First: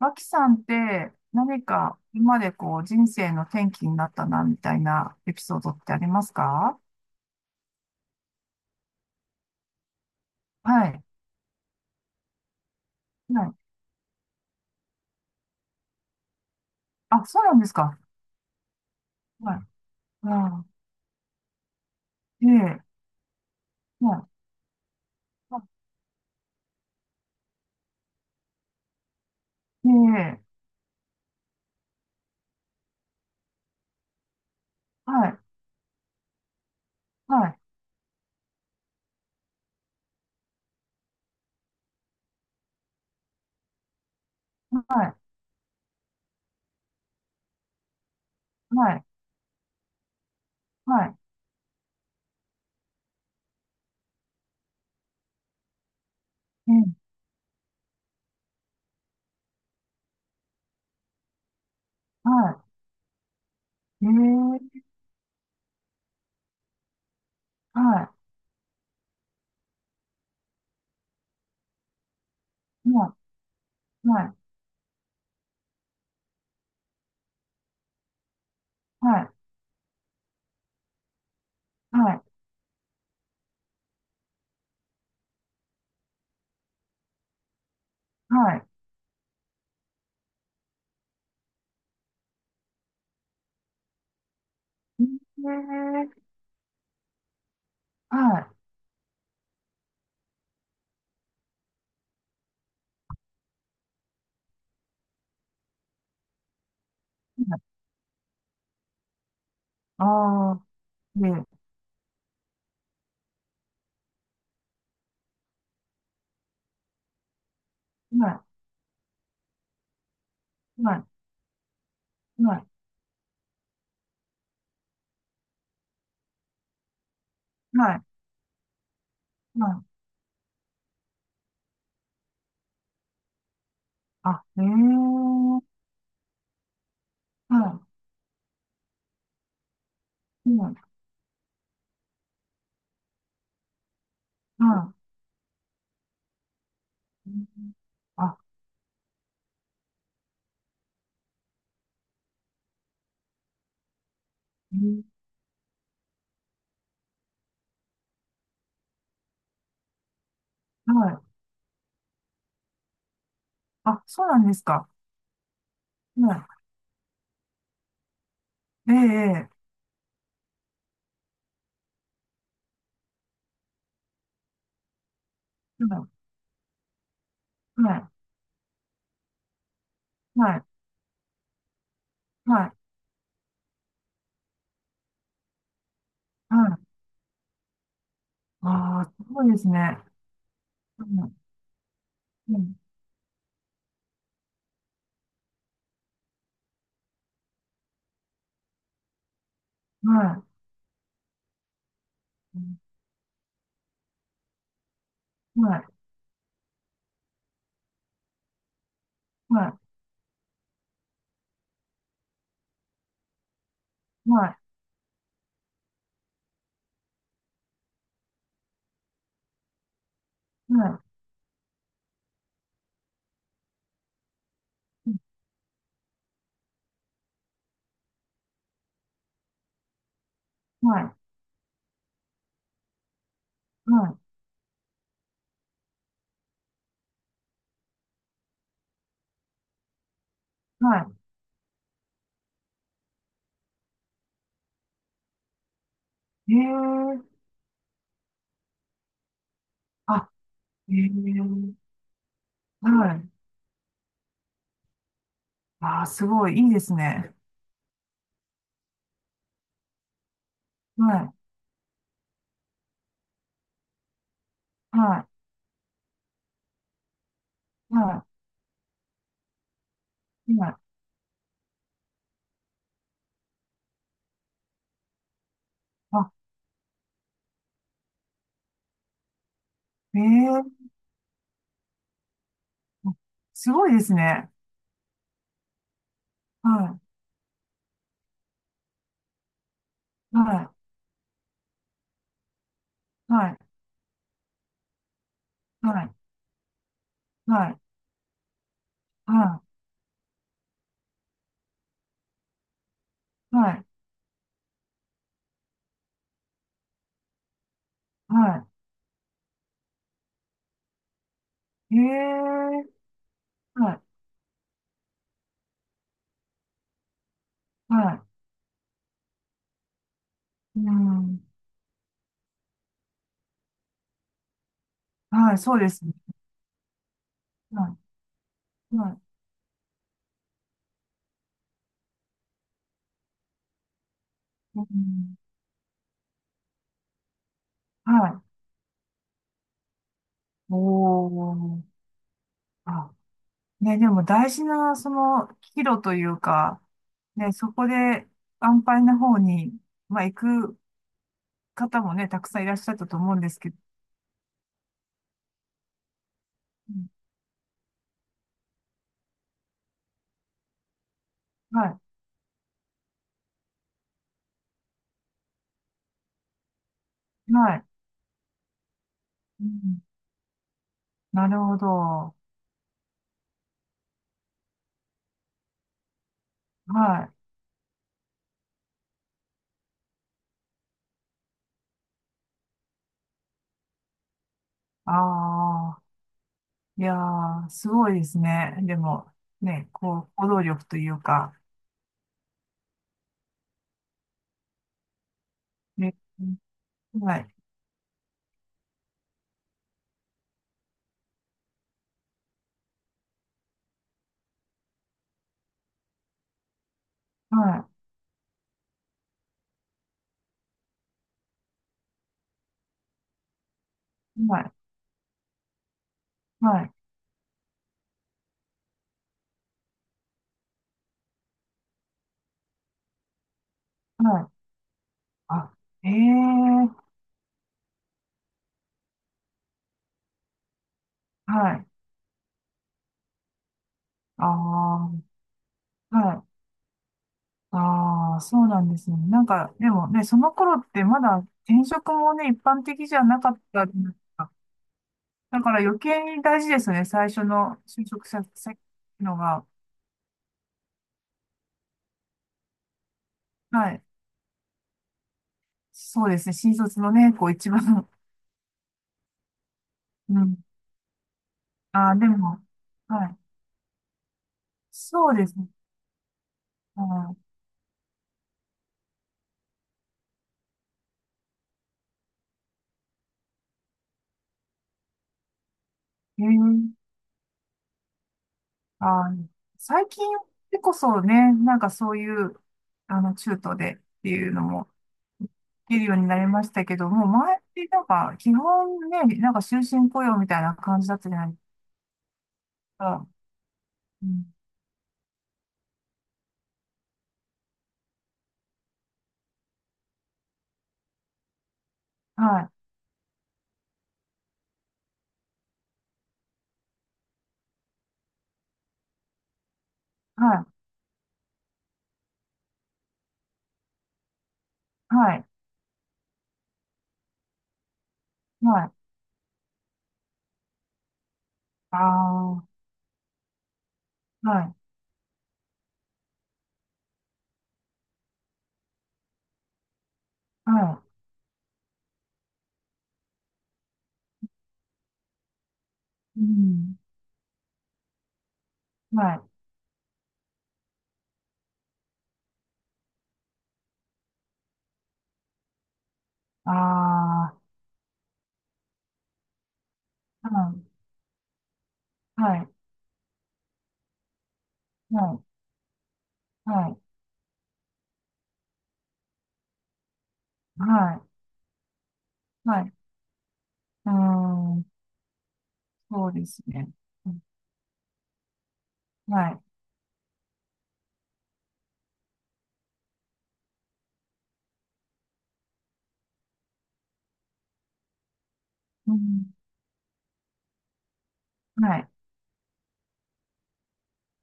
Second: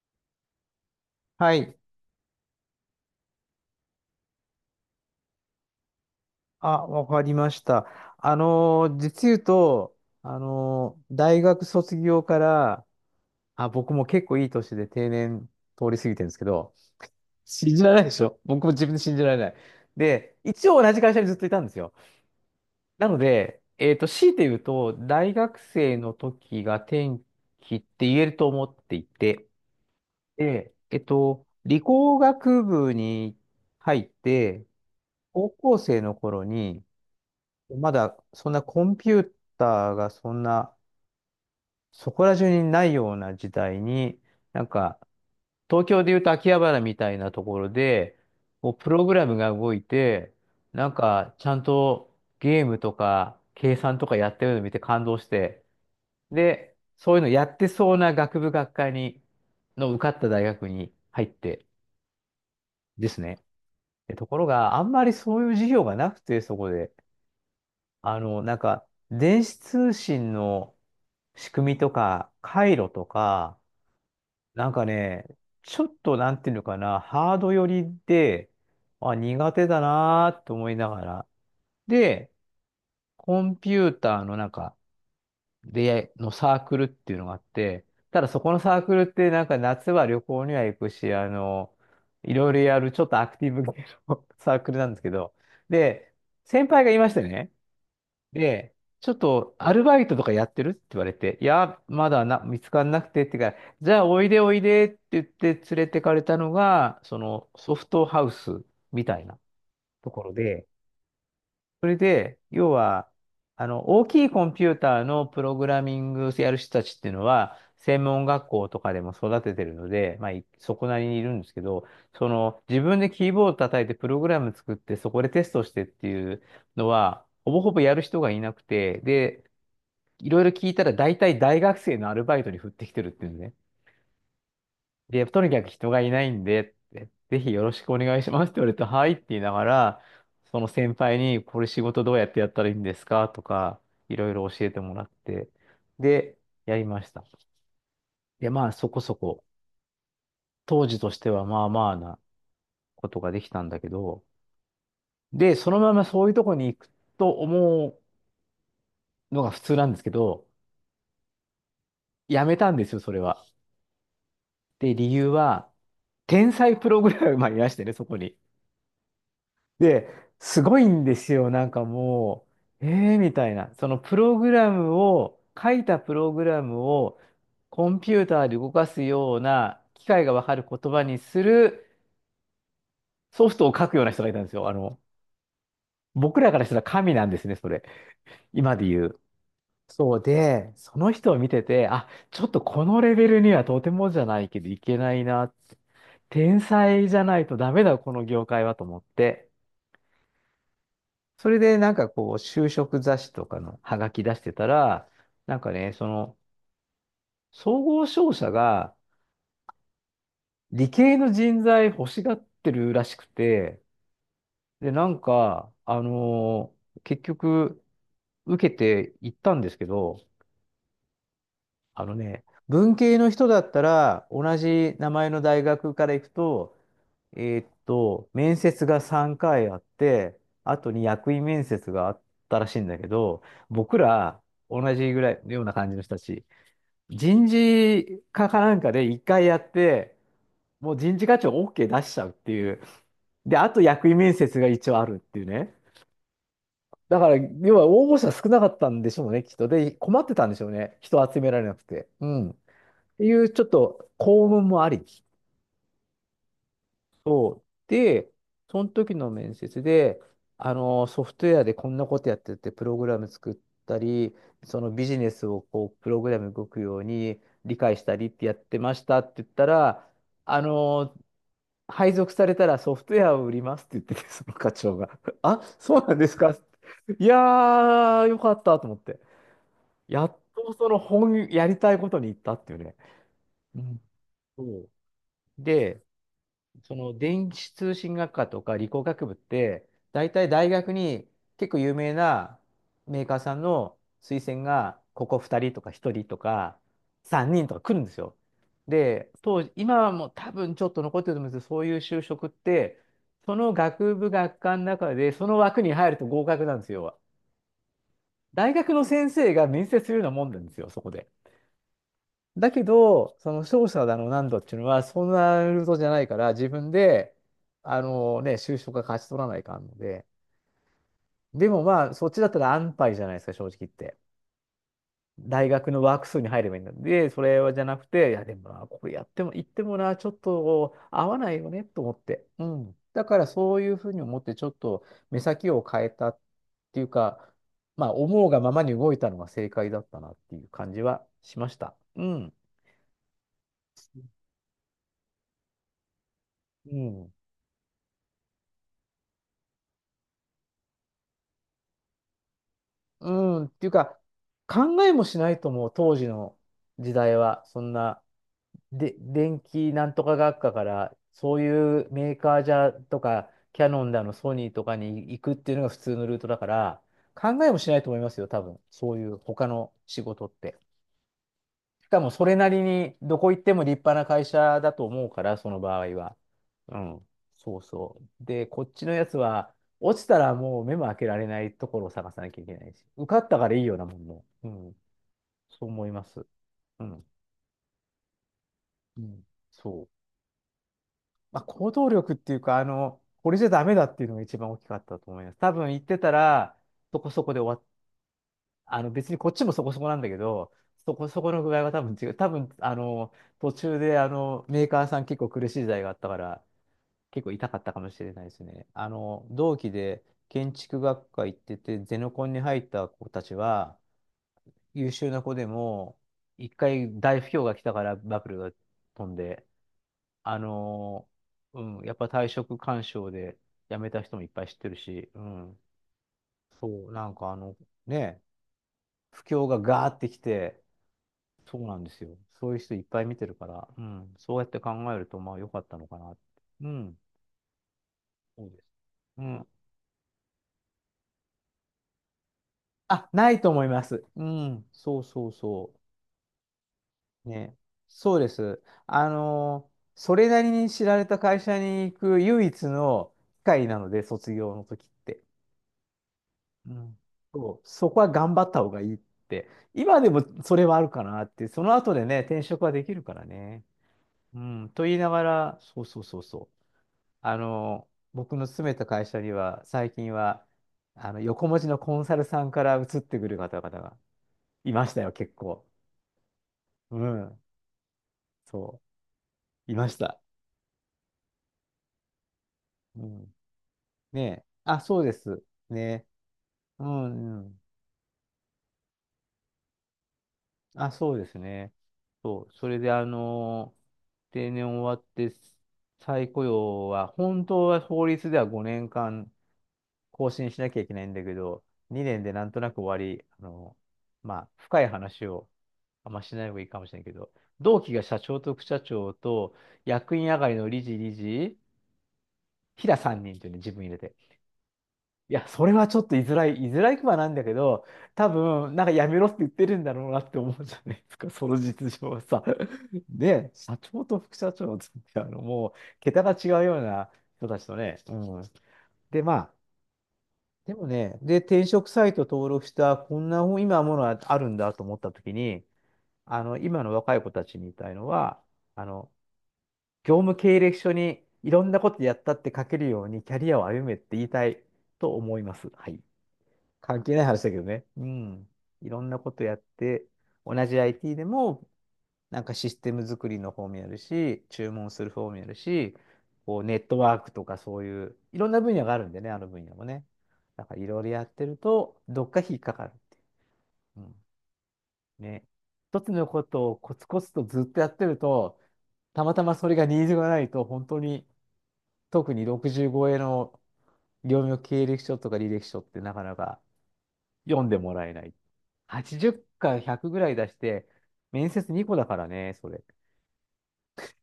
脇さんっては何い。か今までこう人生の転機になったなみたいなエピソードってありますか？あ、わかりました。実言うと、はい。大学卒業から、はい。あ、僕も結構いい年で定年通り過ぎてるんですけど、あ、そうなんです信じられか。ないでしょ、僕も自分で信じられなはい。い。で、あ一応同じ会社にずっといたんですよ。ー、ええ、なので、は強いて言うと、大学生の時が転機って言えると思っていて、い。ええ、で、理工学部に入って、はい。高校生の頃に、はい。まだそんなコンピューターがそんなそこら中にないような時代に、なんはかい。東京でいうと秋葉原みたいなところで、こうプはロい。グラムが動いて、なんはい。かちゃんとゲームとか計算とかやってるのを見て感動して、えで、え、そういうのやってそうな学部学科に、の受かった大学に入ってはですね。い。でところが、ええ、あんまりそういう授業がなくて、そこで。はあの、なんか電子通信の仕組みとか、回い。路とはか、い。はい。なんかね、ちょっとなんていうのかな、ハード寄りで、あ、はい。苦手だなーと思いながら。はい。で、コンピューターのなんか、で、のサークルっていうのがあって、ただそこはのい。サークルってなんか夏は旅行には行くし、いろいろやるちょっとアクティブ系の サークルなんですけど、ええ、で、先輩がいましてね、はい。で、ちょっとアルバイトとかやってるって言われて、いや、まだな、見つからなくてって言うから、じゃあおいでおいでって言って連れてかれたのが、そのソフトハウスみたいなところああ、で、ええ、それで、要は、大きいコンピューターのプログラミングやる人たちっていうのは、専門は学校とかでも育ててるので、まあ、いそい。こはない。りにいるんですけど、そはの、い。自分でキーボード叩いてプログラム作って、そこでテストしてっていうのは、ほぼほぼやる人がいなくて、で、はい。いろいろ聞いたら大体大学生のアルバイトに振ってきてるっていうんね。あ、ええ、で、とにかく人がいないんで、ってぜひはよろしい。くお願いしますって言われて、はいって言いながら、うそのん、先輩に、これ仕事どうやってやったらいいんですかとか、いろいろ教えてはもらって、で、やりました。い。うん。あ、で、まあそこそこ、当時としてはまあまあなことができたんだけど、うん。で、そのままそういうとこに行くと思うのが普通なんですけど、はい。やめたんですよ、それは。あ、そうなんですか。で、理由は、は天才プログラマーいらしてね、そこに。い。ええ、ええ。で、すごいんですよ。なんかもう、えーみたいな。そのプログラムを、書いたプログラムをはコンい、ピューターで動かすような機械がわはい、かはい、る言葉にするはい。ソフトを書くような人がいたんですよ。僕らはからしたらい。神なんですね、それ。あ今で言あ、う。すごいですね。そうで、そうの人ん、を見てて、あ、ちょっうとん、このレベルにはとてもじゃないけどいけないなって。天才じゃないとダメだ、この業界はと思って。はそれでなんかこう、い、う就職雑誌とかのハガキ出してたら、なんん。かはい、ね、その、総合商社がはい、理系の人材欲しがってるらしくて、はで、なんか、結局、受けて行ったんですけど、い、はい、あのね、文系の人だったら、同じ名うん。前の大学から行くと、面接が3回あって、あはとにい、役員面接があったらしいんだけど、僕はら、同じぐらい、ような感じの人たち。人事課かなんかで一回やって、い、もうは人事課長 OK 出しちゃうっていう。で、あと役員面接が一応あるっていうね。い。えだえ、から、要は応募者少なかったんでしょうね、きっと。で、困っあ、てたんでしょうえね。人集めらえ、れなくて。うん。っはてい。いう、ちょっと幸運もあり。ああ、すごい、いいですね。で、その時の面接で、はソい、フトウェアでこんなことやってて、プログラム作ったり、そのはビジい、ネスをこう、プログラム動くように理解したはりってやってましたって言ったら、い、あはい。の配属されたらソフトウェアを売りますって言ってて、その課長が。あ、そうなんであ、すか、いやー、よかったと思って。えやっえ、とその本、やりたいことに行ったっていうね。すうごいん。ですね。そうで、そはの電子通信学科とか理工学部って、大い、体はい、大学に結構有名なメーカはーさい、んの推薦が、ここ2人とかは1い。人とか3人はとい、か来るんですよ。で、は当時、今はもう多分ちょっと残ってると思うんですけど、そういう就職って、そい、のはい、学部学科の中で、その枠に入ると合格なんですよ。は大学の先生が面接するようなもんなんですよ、そこで。い。へだけえ、ど、その勝はい、者だの何度っていうのは、そんなルートじゃないから、自分で、あはのね、就職が勝ち取らないかんので、い。うん、でもまあ、そっちだったら安牌じゃないですか、正直言って。はい、大そうで学のすね。ワーク数に入ればいいんだ。で、それはじゃはなくて、いや、でもな、い、こはれい、やっても、言ってもな、ちょっと合わないよね、と思って。うん。だから、そういうふうに思って、ちょっうとん、目先を変えたっていうか、まあ、はい。思うがままに動いたのが正解だったなっていう感じはおしました。ー。うん。あ、ね、でも大事な、その、岐路というか、うん。ね、そこで安泰な方に、まあ、行く方もね、たくさんいらっしゃったとう思うんですん、っけど、ていうか、考えもしないと思う、当時のうん。時代は。そんな、で、電気なんとか学科から、そうはいうメーカーじゃとか、キャノンだの、ソニーとかに行くっていうのが普通のルートだから、考い、えはもい。しないと思いますよ、多分。そういうう他のん、仕事って。なるほしかもど。それなりにどこ行っても立派な会社だと思うから、その場合は。うはん。い。そうそう。で、こっちのやつは、落ちたらもう目も開けられないところを探さなきゃいけないし、受かったからいいようなもんも。うん。あそう思いあ。ます。いうやん。ー、すごいですね。でうも、ん。ね、そう。こう、行動力というか、まあ、行動力っていうか、これじゃダメだっていうのが一番大きかったと思います。多分行っね、てたら、そこはそこい、で終わあの別に、こっちもそこそこなんだけど、そこそこの具合は多分違う。多分、途中でメーカーさん結構苦しい時代があったから、結構痛かっはたかもしれないですね。同期で建築学科行ってて、ゼノコンに入った子たちは、い、はい、優秀な子でも、一はい、回大不況が来たからバブルが飛んで、あの、うん、やっぱ退職勧奨で辞めた人はもいい、っぱい知ってるし、うあ、ん、ええ。そう、なんかね、不況がガーってきて、はそうい、なんですよ。そういう人いっぱい見てるから、うん、あそうやって考えると、まあ良かったのかあ、なっはて。い、うん、ああ、そそううでなす。んですね。なうんん。か、でもね、その頃ってまだ転職もね、一般的じゃあ、ななかいっと思たいじゃまないです。すうか。ん、そうそうだからそ余計に大事ですよね、最初う。ね。の就職そう先です。のが。それなりに知られた会社に行く唯一の機会はない、ので、卒業の時って。そうですね、新う卒のん。ね、こう一そう、番、そこは頑張った方がいいって。今でうもん、それはあるかなって、そのあ後あ、ででね、も、転職はできるはからい。ね。うん、と言いなそうがですね。ら、そうそうそうそう。はあの、僕の勤めた会社には、最近は、横文字のコンサルさんから移ってくる方々がいましたよ、結構。い。えー、うん。そあー、う。い最まし近た。でこそね、なんかそういう、あうの、ん。中東でってねいうのえ。も、あ、そうです。いるようね。になりましたけうども、前ん、っうん。てなんか、基本ね、なんか終身雇用みたいな感じあ、だったそじうゃでないですすね。そう。それで、か。うん、定年終わって、再雇用は、本当は法律では5年間更新しなきゃいけないんだけど、2年はでない、んとなく終わり、まあ、深い話をあんましない方がいいかもしれないけど、同期が社長と副社長と、役員は上い、がりの理事、理事、平3人というね、自分入れて。はい、いや、それはちょっと居づらくはなんだけど、多はい、分、なんかやめろって言ってるんだろうなって思うじゃないですか、そのあ実情はあ、さ。は で、社長と副社い、長ってもう、桁が違うような人たちとね。うん。で、まあ、ではもね、で、転職サイト登録した、こんな本今ものはあるんだと思ったときに、い、うん、今の若い子たちに言いたいのは、あはの、い、業務経歴書にいろんなことやったって書けるようにキャリアを歩めって言いたいと思います。はい。あ関係ないあ、話だけどね。うん。いろんなことやって、は同い、じ IT でも、はなんい、かシステム作りの方もやるし、注文するは方もやるし、い、こうはネい、ットワークとかそういう、いろんな分野があるんでね、あの分野もね。だからいろはいろやってると、どっかい、引っはかい、かる。うーうん。ん、ね。一そつうでのこすね。とをコツコツとずっとやってると、たはまい。たまそれがニーズがないと、本当に、特に65円の業務経歴書とか履歴書ってなかなか読んでもらえない。うん、80か100ぐらい出して、面接は2い。個だからね、それ。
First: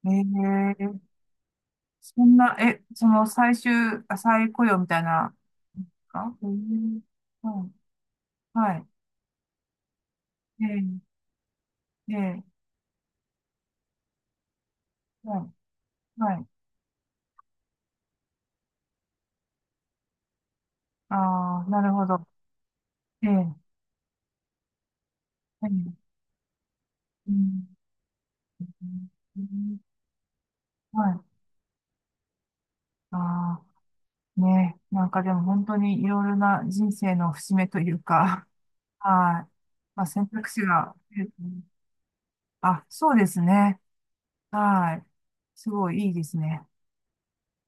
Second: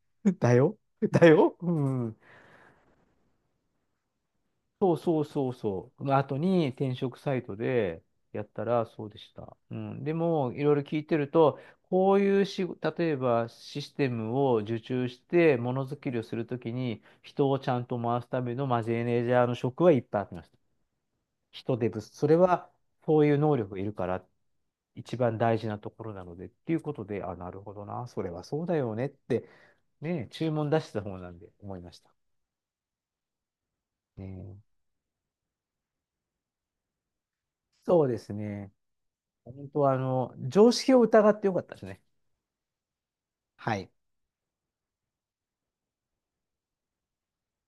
え だよー、だようん。そんな、え、その最終、あ、再雇用みそうたいそうな、そうそう。の後かえに転ー、職サイトはでやったい、はらい。そうでした。うん。でも、いろいろ聞えいてると、ー、こういうえし例えばシステムを受注しー、はい、て、ものづくりをすはるい。ときに、人をちゃんと回すためのマネージャーの職はいっぱいありました。ああ、人な手る不ほ足。ど。それは、そうえー、いう能え力がいるから一番大事なところー、なのでっていうことで、うあ、なるん、ほどな、それはそうだよねっうて、ん。ね、注文出してたは方い。なんで思いました。ああ、ね、ね、なんかでも本当にいろいろな人生の節目というそうですか、ね。はい。本当は、まあ選択肢常識が、をえー、疑ってよかったですね。あ、そうですはね。い。はい。すごいいいですね。